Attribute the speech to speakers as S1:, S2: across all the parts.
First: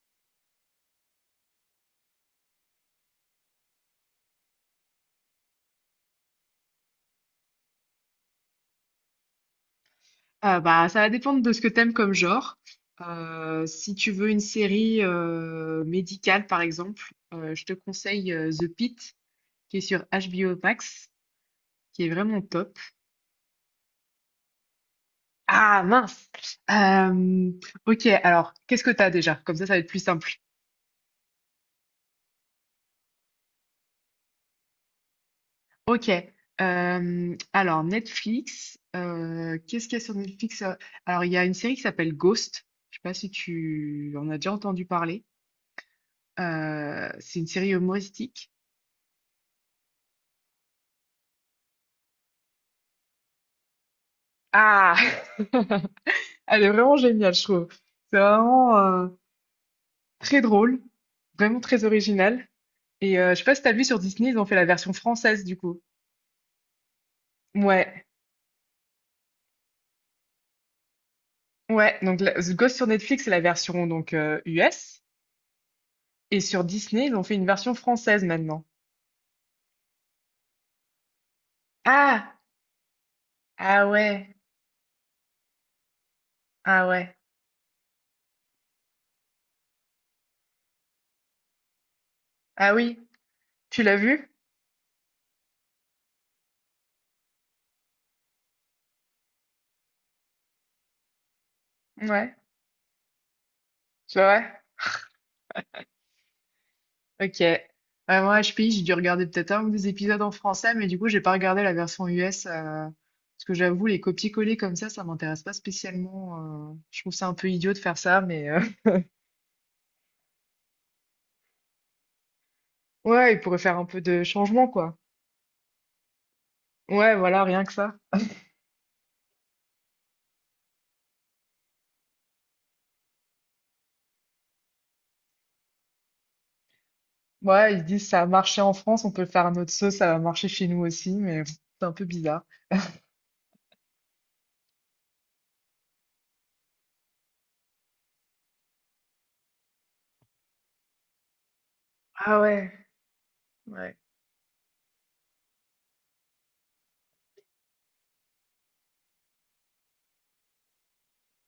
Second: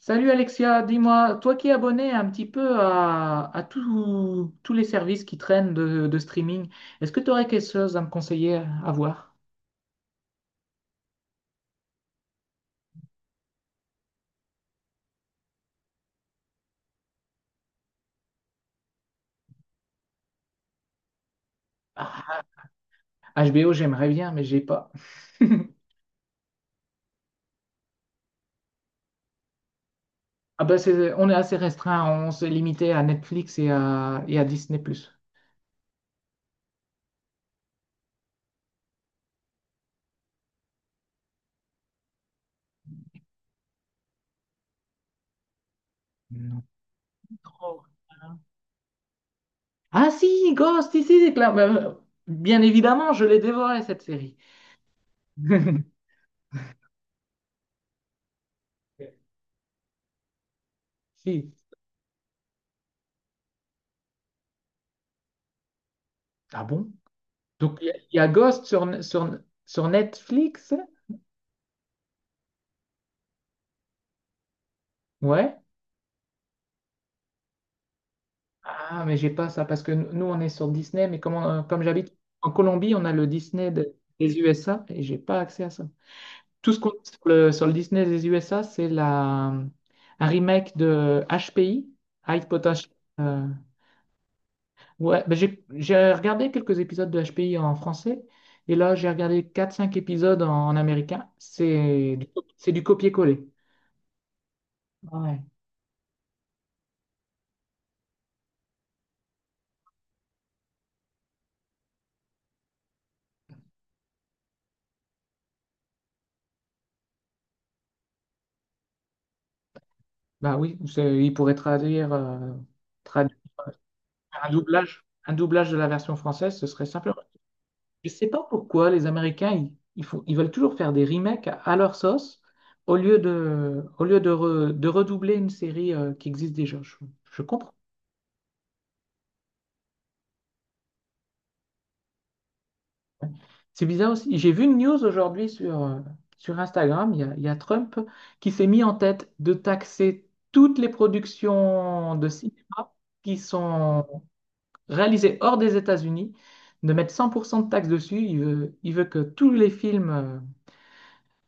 S1: Salut Alexia, dis-moi, toi qui es abonné un petit peu à tous les services qui traînent de streaming, est-ce que tu aurais quelque chose à me conseiller à voir?
S2: Ah bah, ça va dépendre de ce que t'aimes comme genre. Si tu veux une série médicale, par exemple, je te conseille The Pitt, qui est sur HBO Max, qui est vraiment
S1: Ah,
S2: top.
S1: HBO, j'aimerais bien, mais j'ai pas.
S2: Ah mince! Euh, ok, alors, qu'est-ce que t'as déjà? Comme ça va être plus simple.
S1: Ah bah c'est, on est assez restreint, on s'est limité à Netflix et à Disney+.
S2: Ok. Alors, Netflix, qu'est-ce qu'il y a sur Netflix? Alors, il y a une série qui s'appelle Ghost. Je sais pas si tu en as déjà entendu parler.
S1: Non.
S2: C'est une série
S1: Trop.
S2: humoristique.
S1: Ah si, Ghost, ici, c'est clair. Bah, bien évidemment, je l'ai dévoré cette série.
S2: Ah! Elle est vraiment géniale, je trouve. C'est vraiment très drôle,
S1: Si.
S2: vraiment très original. Et je sais pas si t'as vu sur Disney, ils ont fait la version française du coup.
S1: Ah bon? Donc, il y, a
S2: Ouais,
S1: il y a Ghost sur Netflix?
S2: ouais. Donc The Ghost sur Netflix, c'est la version donc US.
S1: Ouais.
S2: Et sur Disney, ils ont fait une version française maintenant.
S1: Ah, mais j'ai pas ça parce que nous, on est sur Disney, mais comme, comme j'habite
S2: Ah!
S1: en Colombie, on a le Disney
S2: Ah ouais,
S1: des USA et j'ai pas accès à ça. Tout ce
S2: ah
S1: qu'on a
S2: ouais.
S1: sur le, Disney des USA, c'est la, un remake de HPI. High
S2: Ah
S1: Potash.
S2: oui,
S1: euh,
S2: tu l'as vu?
S1: ouais, ben j'ai regardé quelques épisodes de HPI en français et là, j'ai regardé quatre cinq épisodes en américain.
S2: Ouais,
S1: C'est du copier-coller.
S2: tu vois?
S1: Ouais.
S2: Ok. Ouais, moi, HPI, j'ai dû regarder peut-être un ou deux épisodes en français, mais du coup, j'ai pas regardé la version US. Parce que j'avoue, les copier-coller comme ça m'intéresse pas spécialement. Je trouve ça un peu idiot de faire ça, mais
S1: Bah oui, il pourrait traduire, euh,
S2: ouais,
S1: traduire
S2: ils pourraient
S1: euh,
S2: faire un peu de
S1: un
S2: changement, quoi.
S1: doublage, un doublage de la version française, ce serait simple.
S2: Ouais, voilà, rien que ça.
S1: Je sais pas pourquoi les Américains, ils ils veulent toujours faire des remakes à leur sauce au lieu de redoubler une série qui existe déjà. Je comprends.
S2: Ouais, ils se disent ça a marché en France, on peut le faire à notre sauce, ça va marcher chez nous aussi, mais pff, c'est un peu bizarre.
S1: C'est bizarre aussi. J'ai vu une news aujourd'hui sur Instagram. Il y a Trump qui s'est mis en tête de taxer toutes les productions de
S2: Ah ouais,
S1: cinéma qui
S2: ouais.
S1: sont réalisé hors des États-Unis, de mettre 100% de taxes dessus. Il veut que tous les films, euh,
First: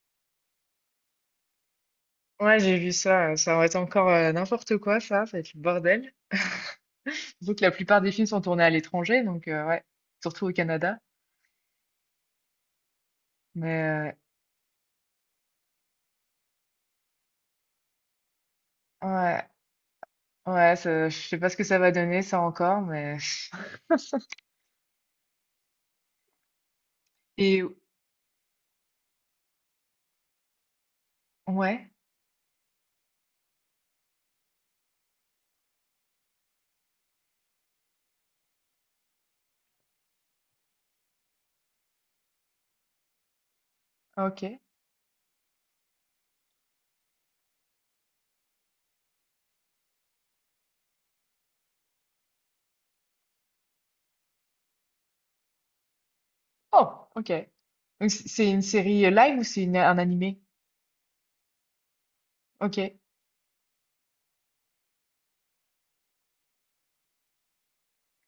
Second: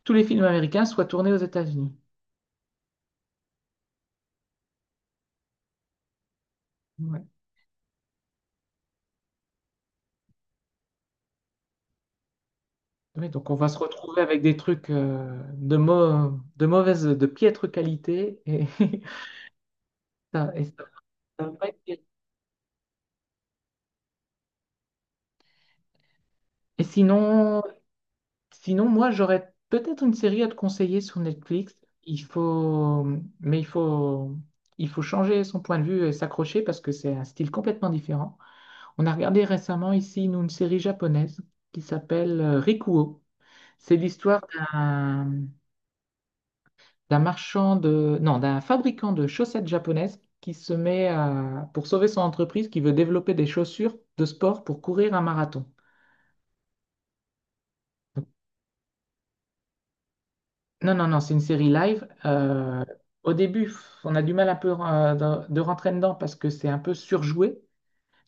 S1: tous les films américains soient tournés aux États-Unis.
S2: Ouais, j'ai vu ça. Ça aurait été encore n'importe quoi, ça. Ça va être le bordel.
S1: Ouais.
S2: Surtout que la plupart des films sont tournés à l'étranger, donc ouais, surtout au Canada.
S1: Oui, donc on va se
S2: Mais
S1: retrouver avec des trucs de, mau- de mauvaise, de piètre qualité. Et,
S2: ouais,
S1: ça- et ça-
S2: je sais
S1: ça
S2: pas
S1: va
S2: ce que
S1: pas être
S2: ça va
S1: bien.
S2: donner, ça encore, mais.
S1: Et sinon,
S2: Et
S1: sinon, moi, j'aurais peut-être une série à te conseiller sur Netflix.
S2: ouais,
S1: Il faut, mais il faut changer son point de vue et s'accrocher parce que c'est un style complètement différent. On a regardé récemment ici, nous, une série japonaise qui s'appelle Rikuo. C'est l'histoire
S2: ok.
S1: d'un marchand de, non, d'un fabricant de chaussettes japonaises qui se met à, pour sauver son entreprise, qui veut développer des chaussures de sport pour courir un marathon.
S2: Oh, ok. Donc, c'est une série live ou c'est un animé?
S1: Non, non, non, c'est une série live.
S2: Ok,
S1: Au début, on a du mal un peu de rentrer dedans parce que c'est un peu surjoué,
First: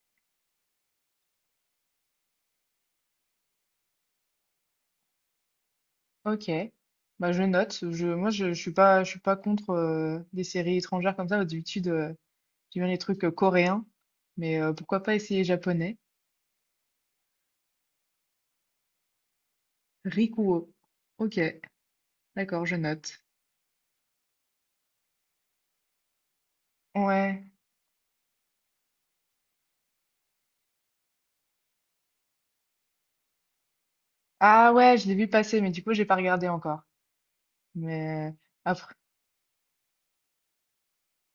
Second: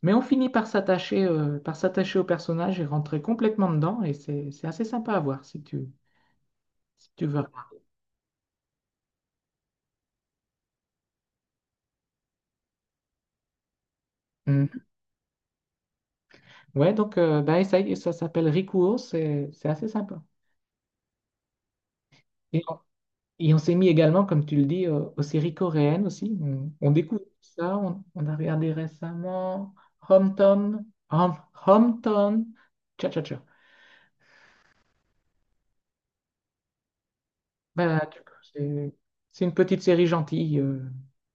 S1: mais on finit par s'attacher au personnage et rentrer complètement dedans et c'est assez sympa à voir si tu,
S2: ok.
S1: si tu
S2: Bah je
S1: veux.
S2: note. Je suis pas contre des séries étrangères comme ça. D'habitude, j'aime bien les trucs coréens, mais
S1: Mm.
S2: pourquoi pas essayer japonais?
S1: Ouais, donc bah, essaye, ça s'appelle Rikuo, c'est assez sympa.
S2: Rikuo. Ok,
S1: Et
S2: d'accord, je
S1: on,
S2: note.
S1: et on s'est mis également, comme tu le dis, aux séries coréennes aussi. On découvre
S2: Ouais.
S1: ça, on a regardé récemment Hometown, Hom- Hometown, Cha Cha Cha.
S2: Ah ouais, je l'ai vu passer, mais du coup j'ai pas regardé encore.
S1: Bah,
S2: Mais
S1: c'est
S2: après.
S1: c'est une petite série gentille.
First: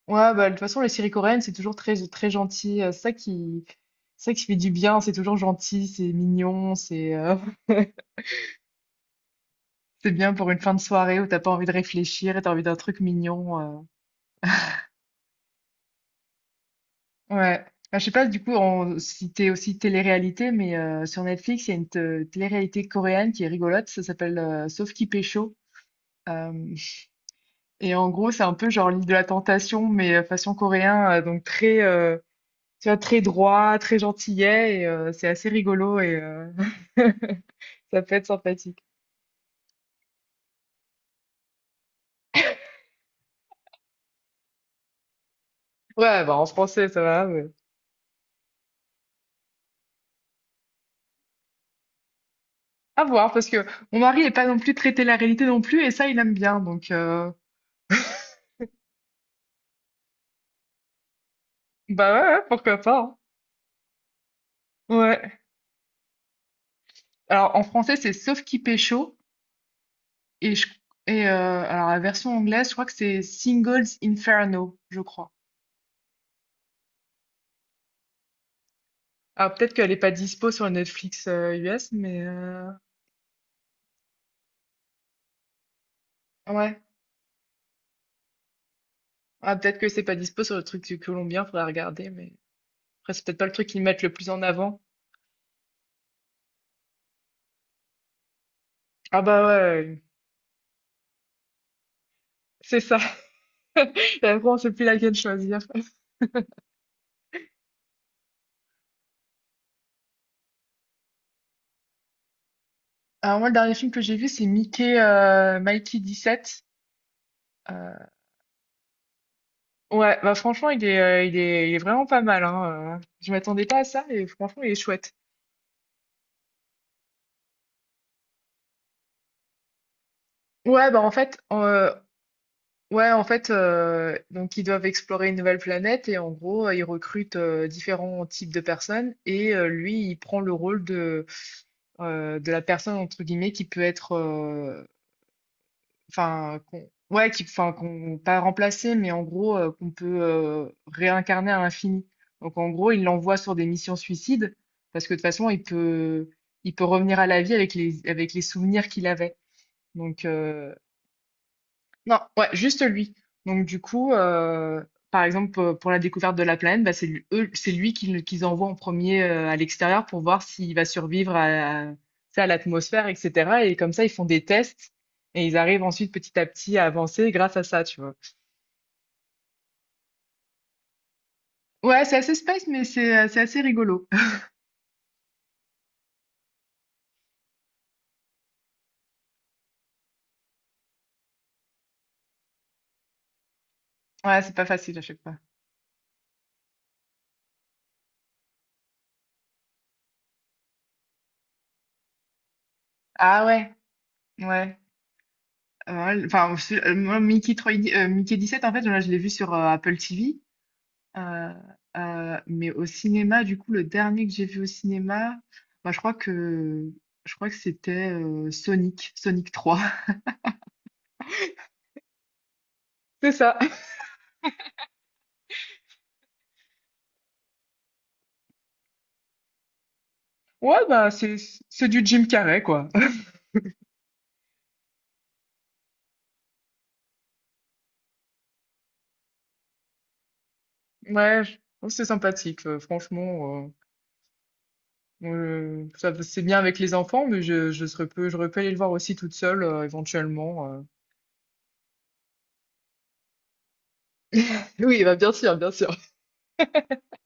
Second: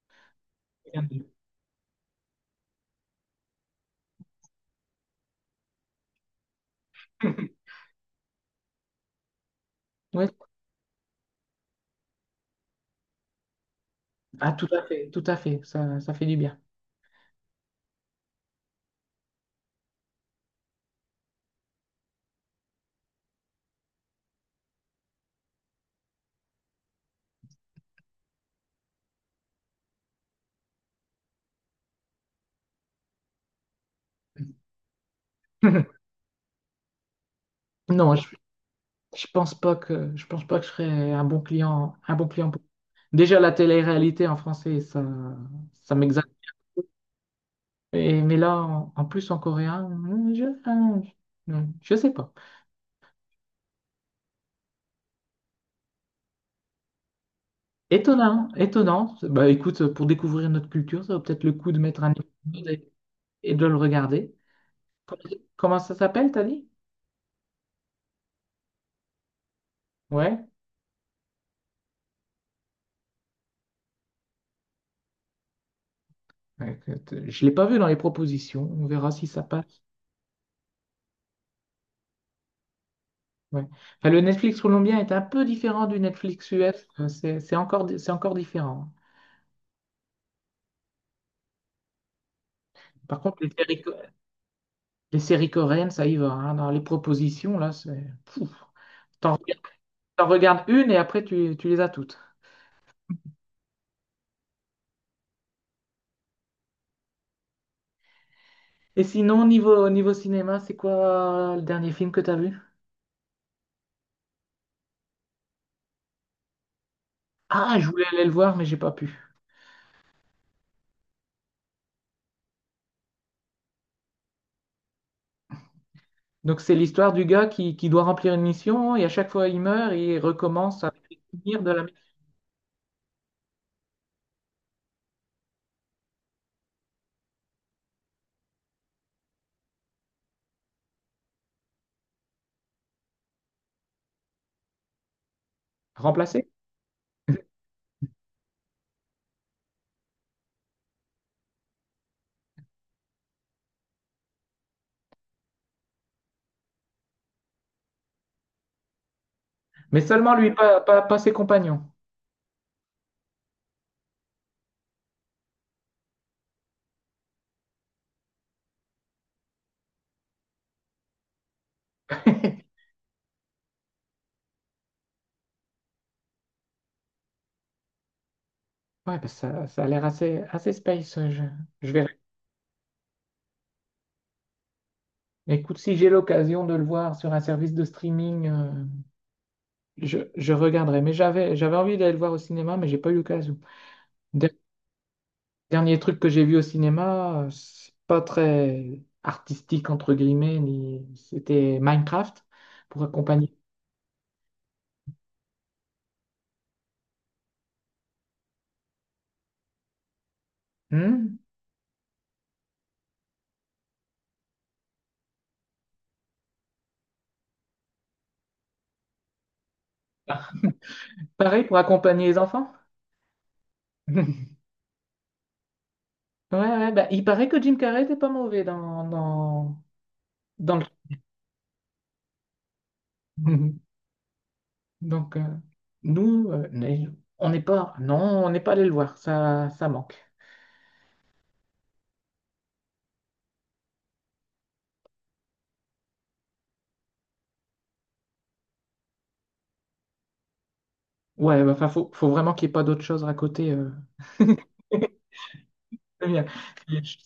S2: Ouais, bah, de toute façon, les
S1: Rien
S2: séries
S1: de-
S2: coréennes, c'est toujours très, très gentil. C'est ça c'est ça qui fait du bien. C'est toujours gentil, c'est mignon, c'est c'est
S1: Ouais,
S2: bien pour une fin de soirée où t'as pas envie de réfléchir et t'as envie d'un truc mignon.
S1: ah, tout à fait, ça fait du bien.
S2: Ouais. Bah, je sais pas, du coup, si t'es aussi télé-réalité, mais sur Netflix, il y a une télé-réalité coréenne qui est rigolote. Ça s'appelle Sauf qui pécho. Euh, et en gros, c'est un peu genre l'île de la tentation, mais façon coréen, donc très, tu vois, très droit, très gentillet, et c'est assez rigolo et ça peut
S1: Non,
S2: être sympathique.
S1: je pense pas que je serais un bon client. Déjà la télé-réalité en français, ça
S2: Ouais,
S1: m'exaspère.
S2: bah, en français, ça va, mais
S1: Mais là, en plus en coréen, hein, je je sais pas.
S2: à voir, parce que mon mari n'est pas non plus traité la réalité non plus, et ça, il aime bien, donc
S1: Étonnant, étonnant. Bah écoute, pour découvrir notre culture, ça vaut peut-être le coup de mettre un
S2: bah ouais, ouais,
S1: épisode
S2: pourquoi
S1: et,
S2: pas.
S1: et de le regarder.
S2: Hein.
S1: Comment,
S2: Ouais.
S1: comment ça s'appelle, t'as dit?
S2: Alors, en français, c'est Sauf qui pécho,
S1: Ouais.
S2: et, je, et alors la version anglaise, je crois que c'est Singles Inferno, je crois.
S1: Ouais, écoute, je l'ai pas vu dans les propositions. On verra si ça
S2: Alors, peut-être
S1: passe.
S2: qu'elle n'est pas dispo sur Netflix US, mais
S1: Ouais. Enfin, le Netflix colombien est un peu différent du Netflix
S2: ouais.
S1: US. C'est encore différent.
S2: Ah, peut-être que c'est pas dispo sur le truc du Colombien, faudra regarder, mais... Après,
S1: Par
S2: c'est peut-être
S1: contre,
S2: pas
S1: les
S2: le truc
S1: séries,
S2: qu'ils
S1: co-
S2: mettent le plus en avant.
S1: les séries coréennes, ça y va, hein. Dans les propositions, là, c'est pouf.
S2: Ah
S1: T'en
S2: bah
S1: regardes
S2: ouais,
S1: t'en regardes une et après, tu les as toutes.
S2: c'est ça. Et après, on sait plus laquelle choisir.
S1: Et sinon, niveau cinéma, c'est quoi le dernier film que t'as vu?
S2: Alors moi, le dernier film que j'ai vu, c'est Mikey sept.
S1: Ah, je voulais
S2: Euh,
S1: aller le voir, mais j'ai pas pu.
S2: ouais, bah franchement, il est vraiment pas mal, hein. Je m'attendais pas à ça, et franchement, il est chouette.
S1: Donc, c'est l'histoire du gars qui doit remplir une mission et à chaque fois, il meurt et il recommence à
S2: Ouais, bah en fait,
S1: finir de la
S2: ouais, en fait, donc ils doivent explorer une nouvelle planète et en gros, ils recrutent différents types de personnes et lui, il prend de la personne entre guillemets qui peut être
S1: remplacer.
S2: enfin, qu'on, ouais, qui, enfin, qu'on, pas remplacer, mais en gros, qu'on peut réincarner à l'infini. Donc, en gros, il l'envoie sur des missions suicides, parce que de toute façon, il peut revenir à la vie avec avec les souvenirs qu'il avait.
S1: Mais
S2: Donc,
S1: seulement lui, pas, pas, pas ses compagnons.
S2: non, ouais, juste lui. Donc du coup, par exemple, pour la découverte de la planète, bah, c'est lui qu'ils envoient en premier à l'extérieur pour voir s'il va survivre à l'atmosphère, etc. Et comme ça, ils font des tests et ils arrivent ensuite petit à petit à avancer grâce à ça, tu vois.
S1: Ouais, parce que ça a l'air assez, assez space. Je
S2: Ouais, c'est
S1: verrai.
S2: assez space, mais c'est assez rigolo.
S1: Écoute, si j'ai l'occasion de le voir sur un service de streaming, je regarderai. Mais j'avais envie d'aller le voir au cinéma, mais j'ai pas eu l'occasion.
S2: Ouais,
S1: Der-
S2: c'est pas facile à chaque fois.
S1: Dernier truc que j'ai vu au cinéma, c'est pas très artistique, entre guillemets, ni... c'était Minecraft pour
S2: Ah
S1: accompagner.
S2: ouais, ouais. Enfin, moi, 3D Mickey 17, en fait, là, je l'ai vu sur Apple TV.
S1: Hmm.
S2: Euh, mais au cinéma, du coup, le dernier que j'ai vu au cinéma, bah, je crois que c'était Sonic, Sonic 3.
S1: Pareil pour accompagner les enfants?
S2: C'est ça.
S1: Ouais, ouais, bah, il paraît que Jim Carrey était pas mauvais dans
S2: Ouais,
S1: le.
S2: bah, c'est, c'est du Jim Carrey, quoi.
S1: Donc, nous, on n'est pas allé le voir, ça manque.
S2: Ouais, je trouve que c'est sympathique, franchement. Ça, c'est bien avec les enfants, mais je j'aurais pu aller le voir aussi toute seule, éventuellement.
S1: Ouais, bah, enfin, faut vraiment qu'il n'y ait pas d'autre chose à côté.
S2: Oui, bah, bien sûr, bien sûr.
S1: C'est bien.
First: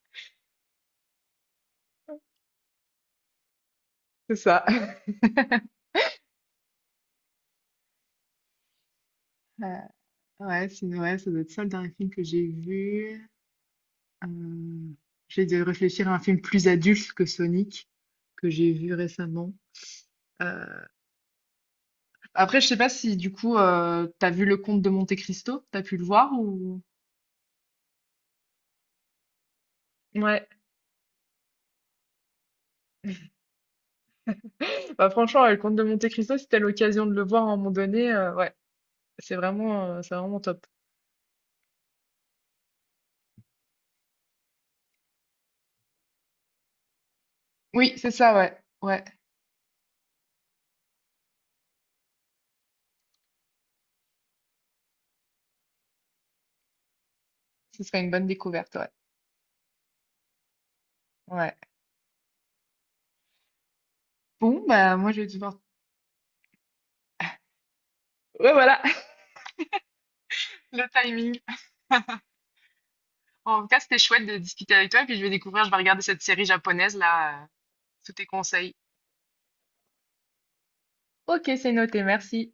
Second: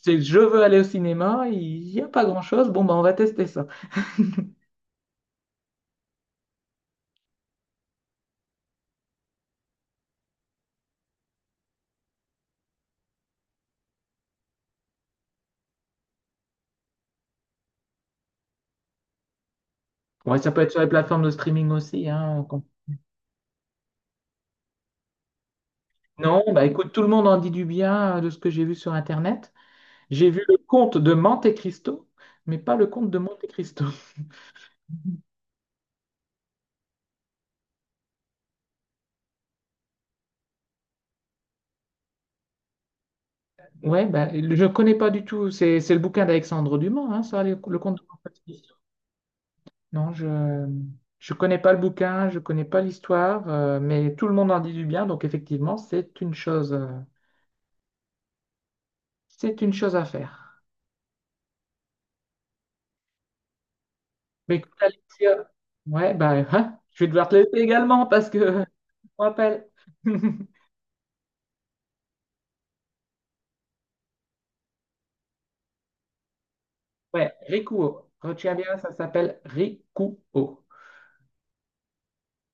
S1: C'est je veux aller au cinéma, il n'y a pas grand-chose, bon, bah, on va tester ça.
S2: C'est ça. Euh, ouais, ça doit être ça le dernier film que j'ai vu. Hem, J'essaie de réfléchir à un film plus adulte que Sonic, que j'ai vu récemment.
S1: Ouais,
S2: Heu,
S1: ça peut être sur les plateformes de streaming aussi, hein.
S2: Après, je sais pas si du coup, tu vu Le Comte de Monte-Cristo? T'as pu le voir
S1: Non, bah
S2: ou?
S1: écoute, tout le monde en dit du bien de ce que j'ai vu sur Internet. J'ai vu
S2: Ouais,
S1: le conte de Monte Cristo, mais pas le conte de Monte Cristo.
S2: bah, franchement, ouais, Le Comte de Monte-Cristo, si t'as l'occasion de le voir à un moment donné, ouais, c'est vraiment top.
S1: Ouais, bah, je ne connais pas du tout, c'est le bouquin d'Alexandre Dumas, hein, ça, le
S2: Oui,
S1: conte de
S2: c'est
S1: Monte
S2: ça, ouais,
S1: Cristo.
S2: ouais,
S1: Non, je connais pas le bouquin, je connais pas l'histoire, mais tout le monde en dit du bien, donc effectivement, c'est une chose, euh,
S2: ce serait une bonne découverte, ouais,
S1: c'est une chose à faire.
S2: ouais.
S1: Mais
S2: Bon,
S1: écoute,
S2: bah, moi, je vais
S1: Alexia,
S2: devoir.
S1: ouais, bah, hein, je vais devoir te laisser également parce
S2: Ouais,
S1: que
S2: voilà.
S1: on rappelle.
S2: Le timing. En tout cas, c'était chouette de discuter avec toi, et puis je vais découvrir, je vais regarder cette série japonaise
S1: Ouais,
S2: là,
S1: Rikuo.
S2: sous tes
S1: Retiens
S2: conseils.
S1: bien, ça s'appelle Rikuo.
S2: Ok, c'est noté, merci.